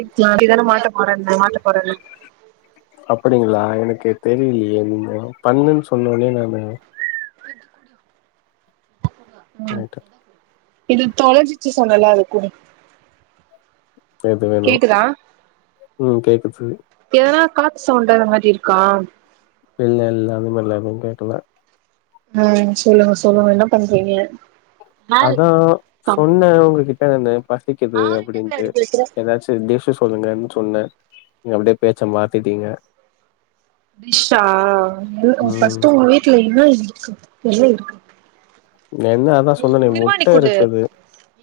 இக்லா நீ தான மாட்ட போறன்ன மாட்ட போறல் அப்படிங்களா எனக்கு தெரியிலியே நீ பண்ணுன்னு சொன்னோன்னே நாம லைட்டா இது தொலஞ்சுச்சு சொன்னலா அத குடு எது வேணு கேக்குதா ம் கேக்குது எதனா காத்து சவுண்டு அந்த மாரி இருக்கா இல்ல இல்ல அந்த மாரிலா எதுவு கேக்கல அ சொல்லுங்க சொல்லுங்க என்ன பண்றீங்க யாரு அதா கமல் சொன்னே உங்ககிட்டன்னு பசிக்குது அவர்கிட்ட போய் அப்டின்ட்டு அப்டி பேசுற எதாச்சு டிஷ்ஷு சொல்லுங்கன் சொன்ன நீ அப்டியே பேச்ச மாத்திட்டீங்க டிஷ்ஷா எ உ ம் ஃபஸ்ட்டு உங்க வீட்ல இன்னா இருக்கு என்ன இருக்கு என்ன அதா சொன்னனே திருவாணி முட்ட கூடு இருக்குது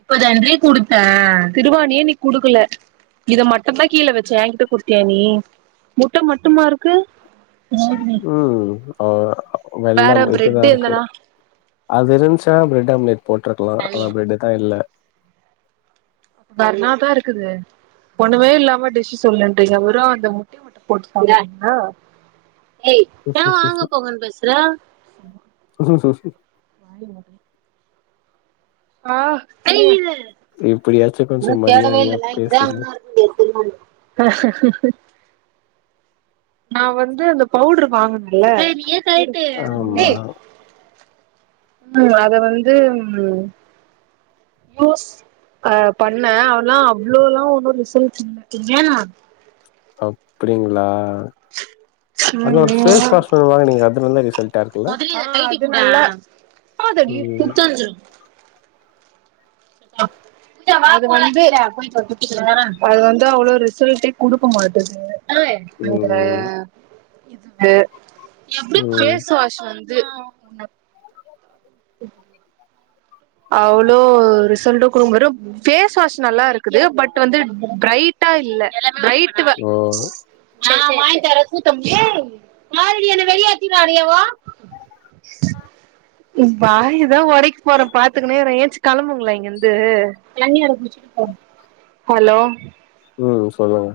இப்பதான்ன்றே குடுத்தேன் திருவாணியே குடுக்கல இத மட்டம்தான் கீழே வச்சே என்கிட்ட கொடுத்தியா நீ முட்டை மட்டுமா இருக்கு ம் ஆ வேற வெல்லம் பிரெட் இதுதா இருக்கு எந்தனா அது இருந்ச்சா பிரெட் ஆம்லெட் போட்டிருக்கலா ஆனா பிரெட்டுதா இல்ல வேற் என்னாதா இருக்குது ஒன்னுமே இல்லாம டிஷ்ஷு சொல்லுன்றீங்க வெறு அந்த முட்டய மட்டு போட்டு சமைக்றீங்ளா ஏய் நான் வாங்க போங்கன்னு பேசுற [unintelligible] ஆஹ் இப்டியாச்சு கொஞ்சோ மரியாதையா பேசுறீங்க [unintelligible] நா வந்து அந்த பவுட்ரு வாங்குனல ஆமா ம் அத வந்து ம் யோஸ் அ பண்ணே ஆனா அவ்ளோலா ஒன்னு ரிசல்ட் இல்ல அப்டிங்ளா ம் அதுல ஒரு ம் ஃபேஸ் வாஷு வாங்னீங்ளே அது நல்ல ரிசல்ட் ஆ அது நல்லா ம் அப் அது வந்து அது வந்து அவ்ளோ ரிசல்டே குடுக்க மாட்டுது ம் அந்த இது ம் பேஸ் வாஷ் இது அவ்ளோ ரிசல்டு குடுக்க வெரு ஃபேஸ் வாஷ் நல்லா இருக்குது பட் வந்து பிரைட் ! ! ஓ ! ! ! ! ! ! ! ! ஏ பாருடி என்னை வெளியேத்தினினாடிஅவோ உன் வாய தான் உடைக்க போறேன் பாத்து க்குனே இரன் ஏஞ்சி கிம்புங்களே இங்கிருந்து ஹலோ ம் சொல்லுங்க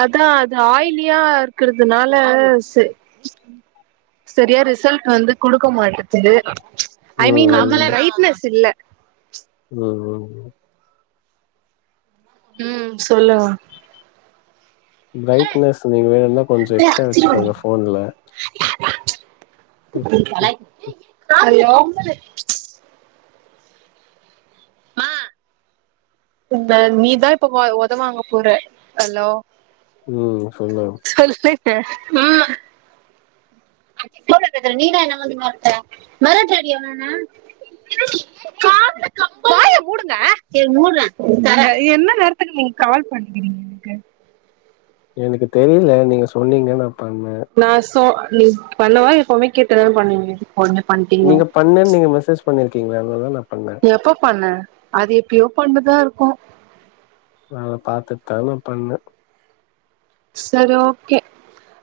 அதா அது ஆய்லியா இருக்குறதுனால செ செரியா ரிசல்ட் வந்து குடுக்க மாட்டுது ம் ஐமீன் வந்து ம் பிரைட்னஸ் இல்ல ம் ம் சொல்லுங்க பிரைட்னஸ் நீங்க இன்ன கொஞ்ச எக்ஸ்ட்ரா வச்சுக்கோங்க ஃபோன்ல ம் ம் ஹலோ இந்த நீதான் இப்ப ஒதவாங்க போற ஹலோ ம் சொல்லுங் உம் போன்ல பேசுர நீனா என்னா வந்து மேரட்ர மிரட்ராடி அவ என்ன காதுல கப்பல் வாய மூடுங்க சரி மூட்ரன் தரன் என்ன நேரதுக்குநீங்க கால் பண்ணுக்க நீங்க எனக்கு எனக்கு தெரிய்ல நீங்க சொன்னீங்க நா பண்ணே நா சோ நீ பண்ணவா எப்பவுமே கேட்டு தான பண்ணுவீங்க உடனே பண்ட்டீங்க நீங்க பண்ணேனு நீங்க மெசேஜ் பண்ணிருக்கீங்க அதுனால நா பண்ணே எப்ப பண்ணே அது எப்பையோ பண்ணதா இருக்கு நா அத பாத்துட்டு தா நா பண்ணே செரி ஓகே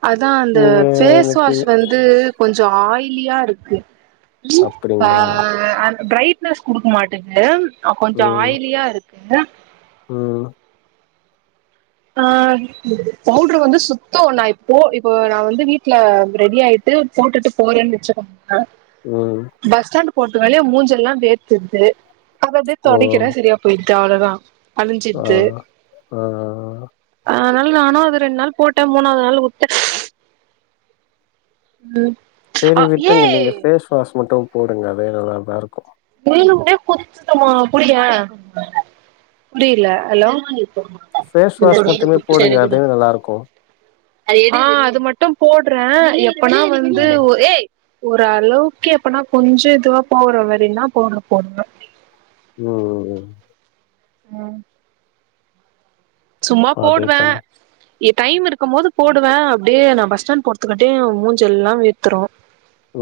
அதா அந்த நீங்க ஃபேஸ் எனக்கு வாஷ் வந்து கொஞ்சோ ஆயி யிலியா இருக்கு ஃப அப்டிங்களா அந்த ப்ரட்னஸ் குடுக்க மாட்டேங்குது ஆ கொஞ்ச ஆயிலியா இருக்கு ம் ம் ஆ பவுட்ரு வந்து சுத்தோ நா இப்போ இப்ப நா வந்து வீட்ல ரெடி ஆயி ட்டு போட்டுட்டு போறேன்னு வச்சுக்க அ ம் பஸ் ஸ்டாண்ட் போறதுக்கு வழிய மூஞ்செல்லா வேர்த்துருது அத அப்டியே ஓ தொடக்கிறே சரியா போய்டுது அவ்ளோதா ஆ அழிஞ்சிடுது ஆ ஆ அதனால நானு அத ரெண்டு நாள் போட்டே மூணாவது நாள் வுட்டே ம் செரி விட்ருங்க நீங்க பேஸ் வாஷ் மட்டு போடுங்க அதே நல்லாதா இருக்கும் வேனும்னே குத்துமா புடியே புரியல ஹலோ ஃபேஸ் வாஷ் மட்டுமே போடுங்க அதே நல்லா இருக்கு அது மட்டு போடு றே எப்பனா வந்து ம் ஒரு ஒரு அளவுக்கே எப்புன்னா கொஞ்ச இதுவா போகுற மாரினா பௌவ்டர் போடுவே ம் ம் ம் ம் சும்மா அதே போடுவே பண்ணு ஏ டைம் இருக்கும் போது போடுவே அப்டியே நா பஸ் ஸ்டாண்ட் போறத்துக்காட்டியு மூஞ்செல்லா வேர்த்துறு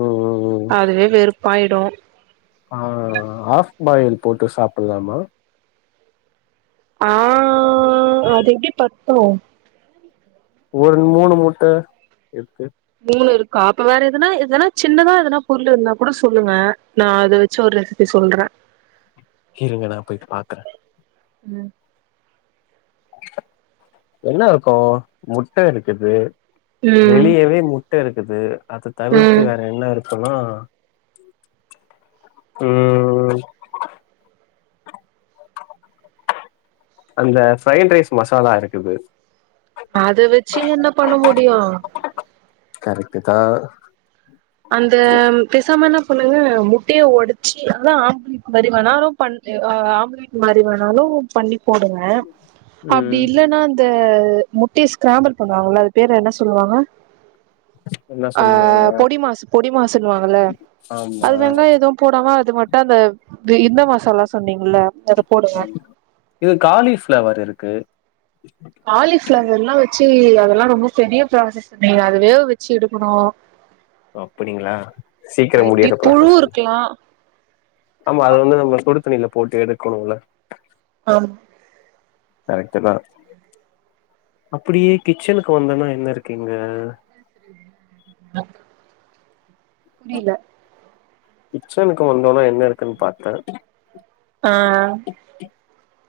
ம் ம் ம் அதுவே வெறுப்பாயிடு ஆ ஆஃப் ஃபாயில் போட்டு சாப்டலாமா ஆ அது எப்டி பத்து ஒரு மூணு முட்ட இருக்கு மூணு இருக்கா அப்ப வேற எதுனா எதுனா சின்னதா எதுனா பொருள் இருந்தா கூட சொல்லுங்க நா அத வச்சு ஒரு ரெசிப்பி சொல்றே இருங்க நா போய்ட்டு பாக்றே ம் என்ன இருக்கு முட்ட இருக்குது ம் வெளியவே முட்ட இருக்குது அத தவிர்த்து ம் வேற என்ன இருக் ருக்குனா ம் ம் அந்த ஃப்ரைட் ரைஸ் மசாலா இருக்குது அத வச்சு என்ன பண்ண முடியு கரெக்ட்டுதா அந்த பேசாம என்ன பண்ணுங்க முட்டைய ஒடச்சு அதா ஆம்ளேட் மாரி வேணாலு பண் ஆ ஆம்லேட் மாரி வேணாலு பண்ணி போடுங்க அப்டி ம் இல்லன்னா இந்த த முட்டைய ஸ்கிராம்பல் பண்ணுவாங்கல்ல அது பேரு என்ன சொல்லுவாங்க என்ன ஆ சொல்லுவாங்க பொடி மாஸ் பொடி மாஸ்ன்னுவாங்கல ஆமா அது வெங்காயோ எதுவு போடாம அது மட்டு அந்த இது இந்த மசாலா சொன்னீங்க இது காலிஃப்ளவர் இருக்கு காலிப்ளவர்லா வச்சு அதெல்லா ரொம்ப பெரிய ப்ராசஸ் நீங்க அது வேக வச்சு எடுக்கணு ஓ அப்டிங்களா சீக்கரோ மைட் பி முடியுற புழு ப்ராசஸ் இல்ல இருக்கலா ஆமா அது வந்து நம்ம சுடு தண்ணில போட்டு எடுக்கணுல ஆம் கரெக்ட்டுதா அப்டியே கிச்சனுக்கு வந்தனா என்ன இருக்கு இங்க ஹ புரீல கிச்சன்கு வந்தோனே என்ன இருக்குன் பாத்தே ஆ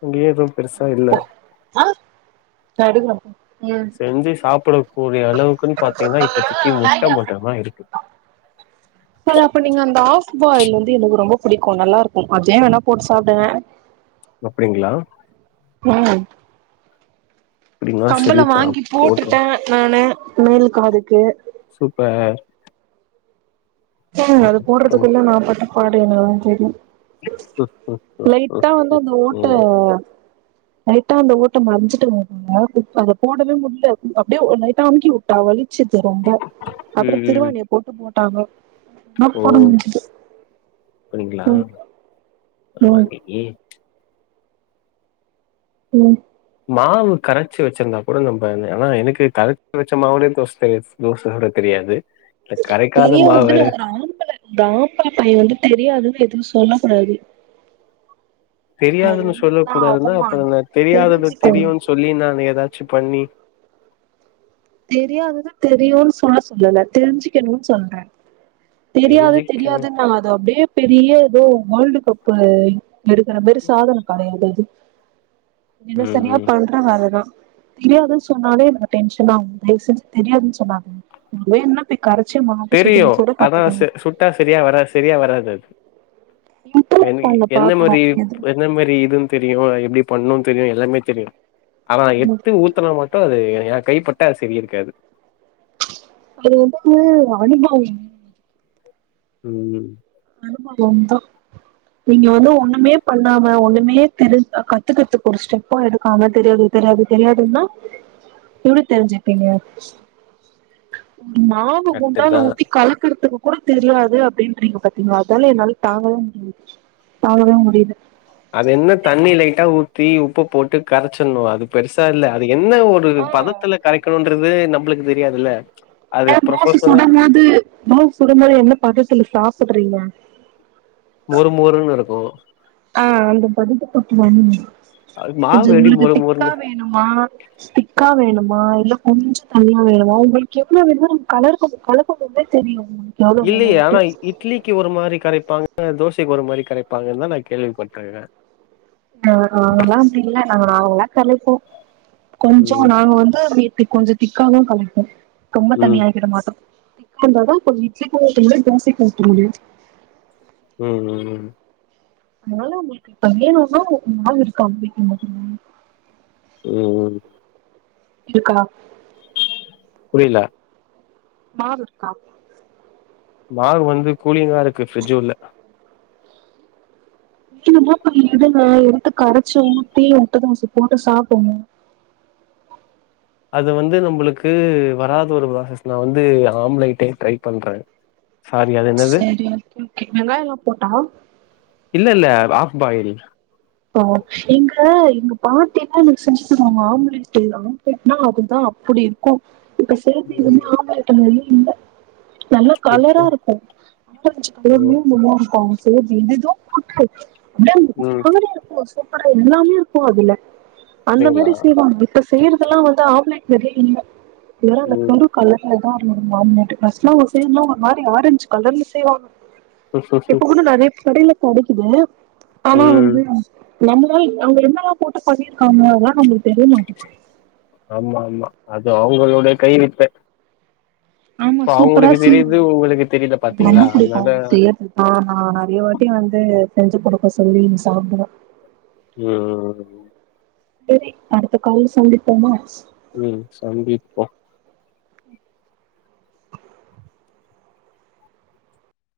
இங்கேதும் [unintelligible] செஞ்சு சாப்புடு கூடிய அளவுக்குனு பாத்தீங்னா இப்பத்திக்கி முட்ட ம் மட்டுந்தா இருக்கு ஃப் பாயில் வந்து எனக்கு ரொம்ப புடிக்கூ நல்லாருக்கூ அதே வேணா போட்டு சாப்டுங்க அப்டிங்ளா ம் அப்படின்னா கம்பல சரி தான் வாங்கி போட்டுட்டே போட்டுரும் நானு மேல் காதுக்கு சூப்பர் போங்க அது அப்புறம் போட்றதுக்குள்ள நா பட்ட பாடு எனக்குதா தெரியு ம், ம், ம், லைட்டா வந்து ம். அந்த ஓட்ட ம் லைட்டா அந்த ஓட்ட மறைஞ்சிட்டு [inaudible] இப்ப அத போடவே முடில அப்டியே லைட்டா அமுக்கிவுட்டா வலி ச்சுது ரொம்போ அப்றோ ம். திருவாணிய போட்டு போட்டாங்க னா போட முடிஞ்சுது போனிங்ளா ம் அ ம் அன்னிக்கி ம் மாவு கரைச்சி வச்சிந்தா கூட நம்ப ஆனால எனக்கு கரைச்சி வச்ச மாவுலே தோச தெ தோச சுட தெரியாது இல்ல கரைக்காத மாவு தெரியாதுனு வேற ஒரு ஆம்பள டாக்டர் பைய வந்து தெரியாதுனு எதுவு ஸ் சொல்ல கூடாது தெரியாதுனு சொல்ல கூடாதுனா அப்றோ நா தெரியாதத தெரிஞ்சுக்கோங்க தெரியூன் சொல்லி நா அத எதாச்சு பண்ணி தெரியாதத தெரியூன் சொல்ல சொல்லல தெரிஞ்சுக்கணூன் சொல்ற தெரியாது தெரிஞ்சுக்கணு தெரியாதுன்னா அது அப்டியே பெரிய எதோ வேல்டு கப்பு எடுக்குற மாரி சாதன கெடையாது அது இதுல ம் சரியா ம் பண்ற வேலதா தெரியாதுன் சொன்னாலே எனக்கு டென்ஷன் ஆவுது தய்வ்செஞ் தெரியாதுன் சொன்னாதீங் உங்குளுக் வேணுனா போய் கரைச்ச மாவ சுடுன் சுட க ஆ ச சுட்டா சரியா வரா சரியா வராது அது இம்ப்ரூவ் ரெமி பண்ண என்ன பாக்கணு மாரிப் எது என்ன மாரி இதுன் தெரியூ அ எப்டி பண்ணூன் தெரியு எல்லாமே தெரியு ஆனா எத்து ஊத்தனா மட்டு அது ஏ கைப்பட்டா அது சரி இருக்காது அது வந்து அனுபவோ வேணூ ம் அனுபவந்தா நீங்க வந்து ஒன்னுமே பண்ணாம ஒன்னுமே தெரிஞ் அ கத்துக்கற்துக்கு ஒரு ஸ்டெப்போ எடுக்காம தெரியாது தெரியாது தெரியாதுன்னா எப்டி தெரிஞ்சுப்பீங்க மாவு கரெக்ட்டு குண்டால தா ஊத்தி கலக்குறதுக்கு கூட தெரியாது அப்டின்றீங்க பாத் தீங்ளா அதால என்னால தாங்கவே முடியில தாங்கவே முடியில தி உப்பு போட்டு கரைச்சிண்ணுவே அது பெருசா இல்ல அது என்ன ஒரு ஓ பதத்துல கரைக்குணுன்றது உங்ளுக்கு தெரியாதில்ல ஏ தோச சுடும்போது தோச சுடும்போது என்ன பதத்துல சாப்புட்றீங்க மொறு மொறுனுருக்கூ ஆ அந்த பதத்த [unintelligible] அது கொஞ்சொ மாவு எப்டி உங்குளுக்கு மொறு திக்கா மொறுன்னு வேணுமா திக்கா வேணு மா இல்ல கொஞ்சொ தண்ணியா வேணுமா உங்குளுக்கு எவ்ளோ வேணுமோ நம் கலறுக்கும் கலக்கும்போதே தெரியு உங்களுக்கு எவ்ளோ இல்லியே வேணும்ட்டு ஆனா இ இட்லிக்கு ஒரு மாரி கரைப்பாங் க தோசைக்கு ஒரு மாரி கரைப்பாங்கன்தா நா கேள்விப்பட்டுருகுறே ஆ நாங்கல்லா அப்டி இல்ல நாங்க நல்லா கரிப்போ கொஞ்சொ ம் நாங்க வந்து வீ கொஞ்சொ திக்காவு கரிப்போ ரொம்ப ம் தண்ணியா ஆக்கிட மாட்டோ திக்கா இருந்தாதா கொஞ்சொ இட்லி ஊத்த முடியு தோசைக்கு ஊத்த முடியு ம் ம் ம் அதுனால உங்குளுக்கு அகெய்ன் ஒரு நாள் நாள் இருக்கா உங்களுக்கு ம் ம் இருக்கலா புரியல மாவு இருக்கா மாவு வந்து கூலிங்கா இருக்கு ஃப்ரிட்ஜு உள்ள [unintelligible] இப்ப எதுங்க எடுத்து கரைச்சோ தீ முட்ட தோச போட்டு சாப்டுனு அது வந்து நம்மளுக்கு வராத ஒரு ப்ராசஸ் நா வந்து ஆம்லைட்டே ட்ரை பண்ற சரி ஓகே வெங்காயலா போட்டா இல்ல இல்ல ஆஃப் பாயில் ஆ எங்க எங்க பாட்டிலா எனக்கு செஞ்சி தருவாங்க ஆம்லேட்டு ஆம்ப்லேட்னா அதுதா அப்புடி இருக்கு இப்ப ம். [inaudible] ஆம்லட்ட மாரி நல்ல எப்போ கலரா இருக்கு முட்ட வச்சி [inaudible] ம் நூல் நூலா இருக்கு [inaudible] எதேதோ போட்டு அப்படியே [inaudible] ம் மாதிரியே இருக்கு சூப்பரா எல்லாமே இருக்கு அதுல அந்த அப்டிங்களா மாரி செய்வாங்க இப்ப செய்யறதுலா வந்து ஆம்லெட் மாரியே இல்ல [unintelligible] அந்த ம் கரு கலர்லதா ஆம்னேட் ஃபஸ்ட்லா ஒரு செய்லா ஒரு மாரி ஆரஞ்ச் கலர்ல செய்வாங்க இப்ப கூட நெறைய கடையில கெடைக்குது ஆனா ம் வந்து நம்மலே அவங்க என்னெல்லா போட்டு பண்ணிருக்காங்க அதல்லா நம்மளுக்கு தெரிய மாட்டேது ஆமா ஆமா அது அவுங்களுடைய கைவித்த ஆமா சூப்பரா சீ உங்களுக்கு தெரியல [inaudible] பண்ண பாத்தீங்களா புடிக்கு அதனால செய்யதுதா ஆ ஆ நெறைய வா ட்டி வந்து செஞ்சு குடுக்க சொல்லி நீ சாப்புற ம் சரி அடுத்த கால்ல சந்திப்போமா ம் சந்திப்போ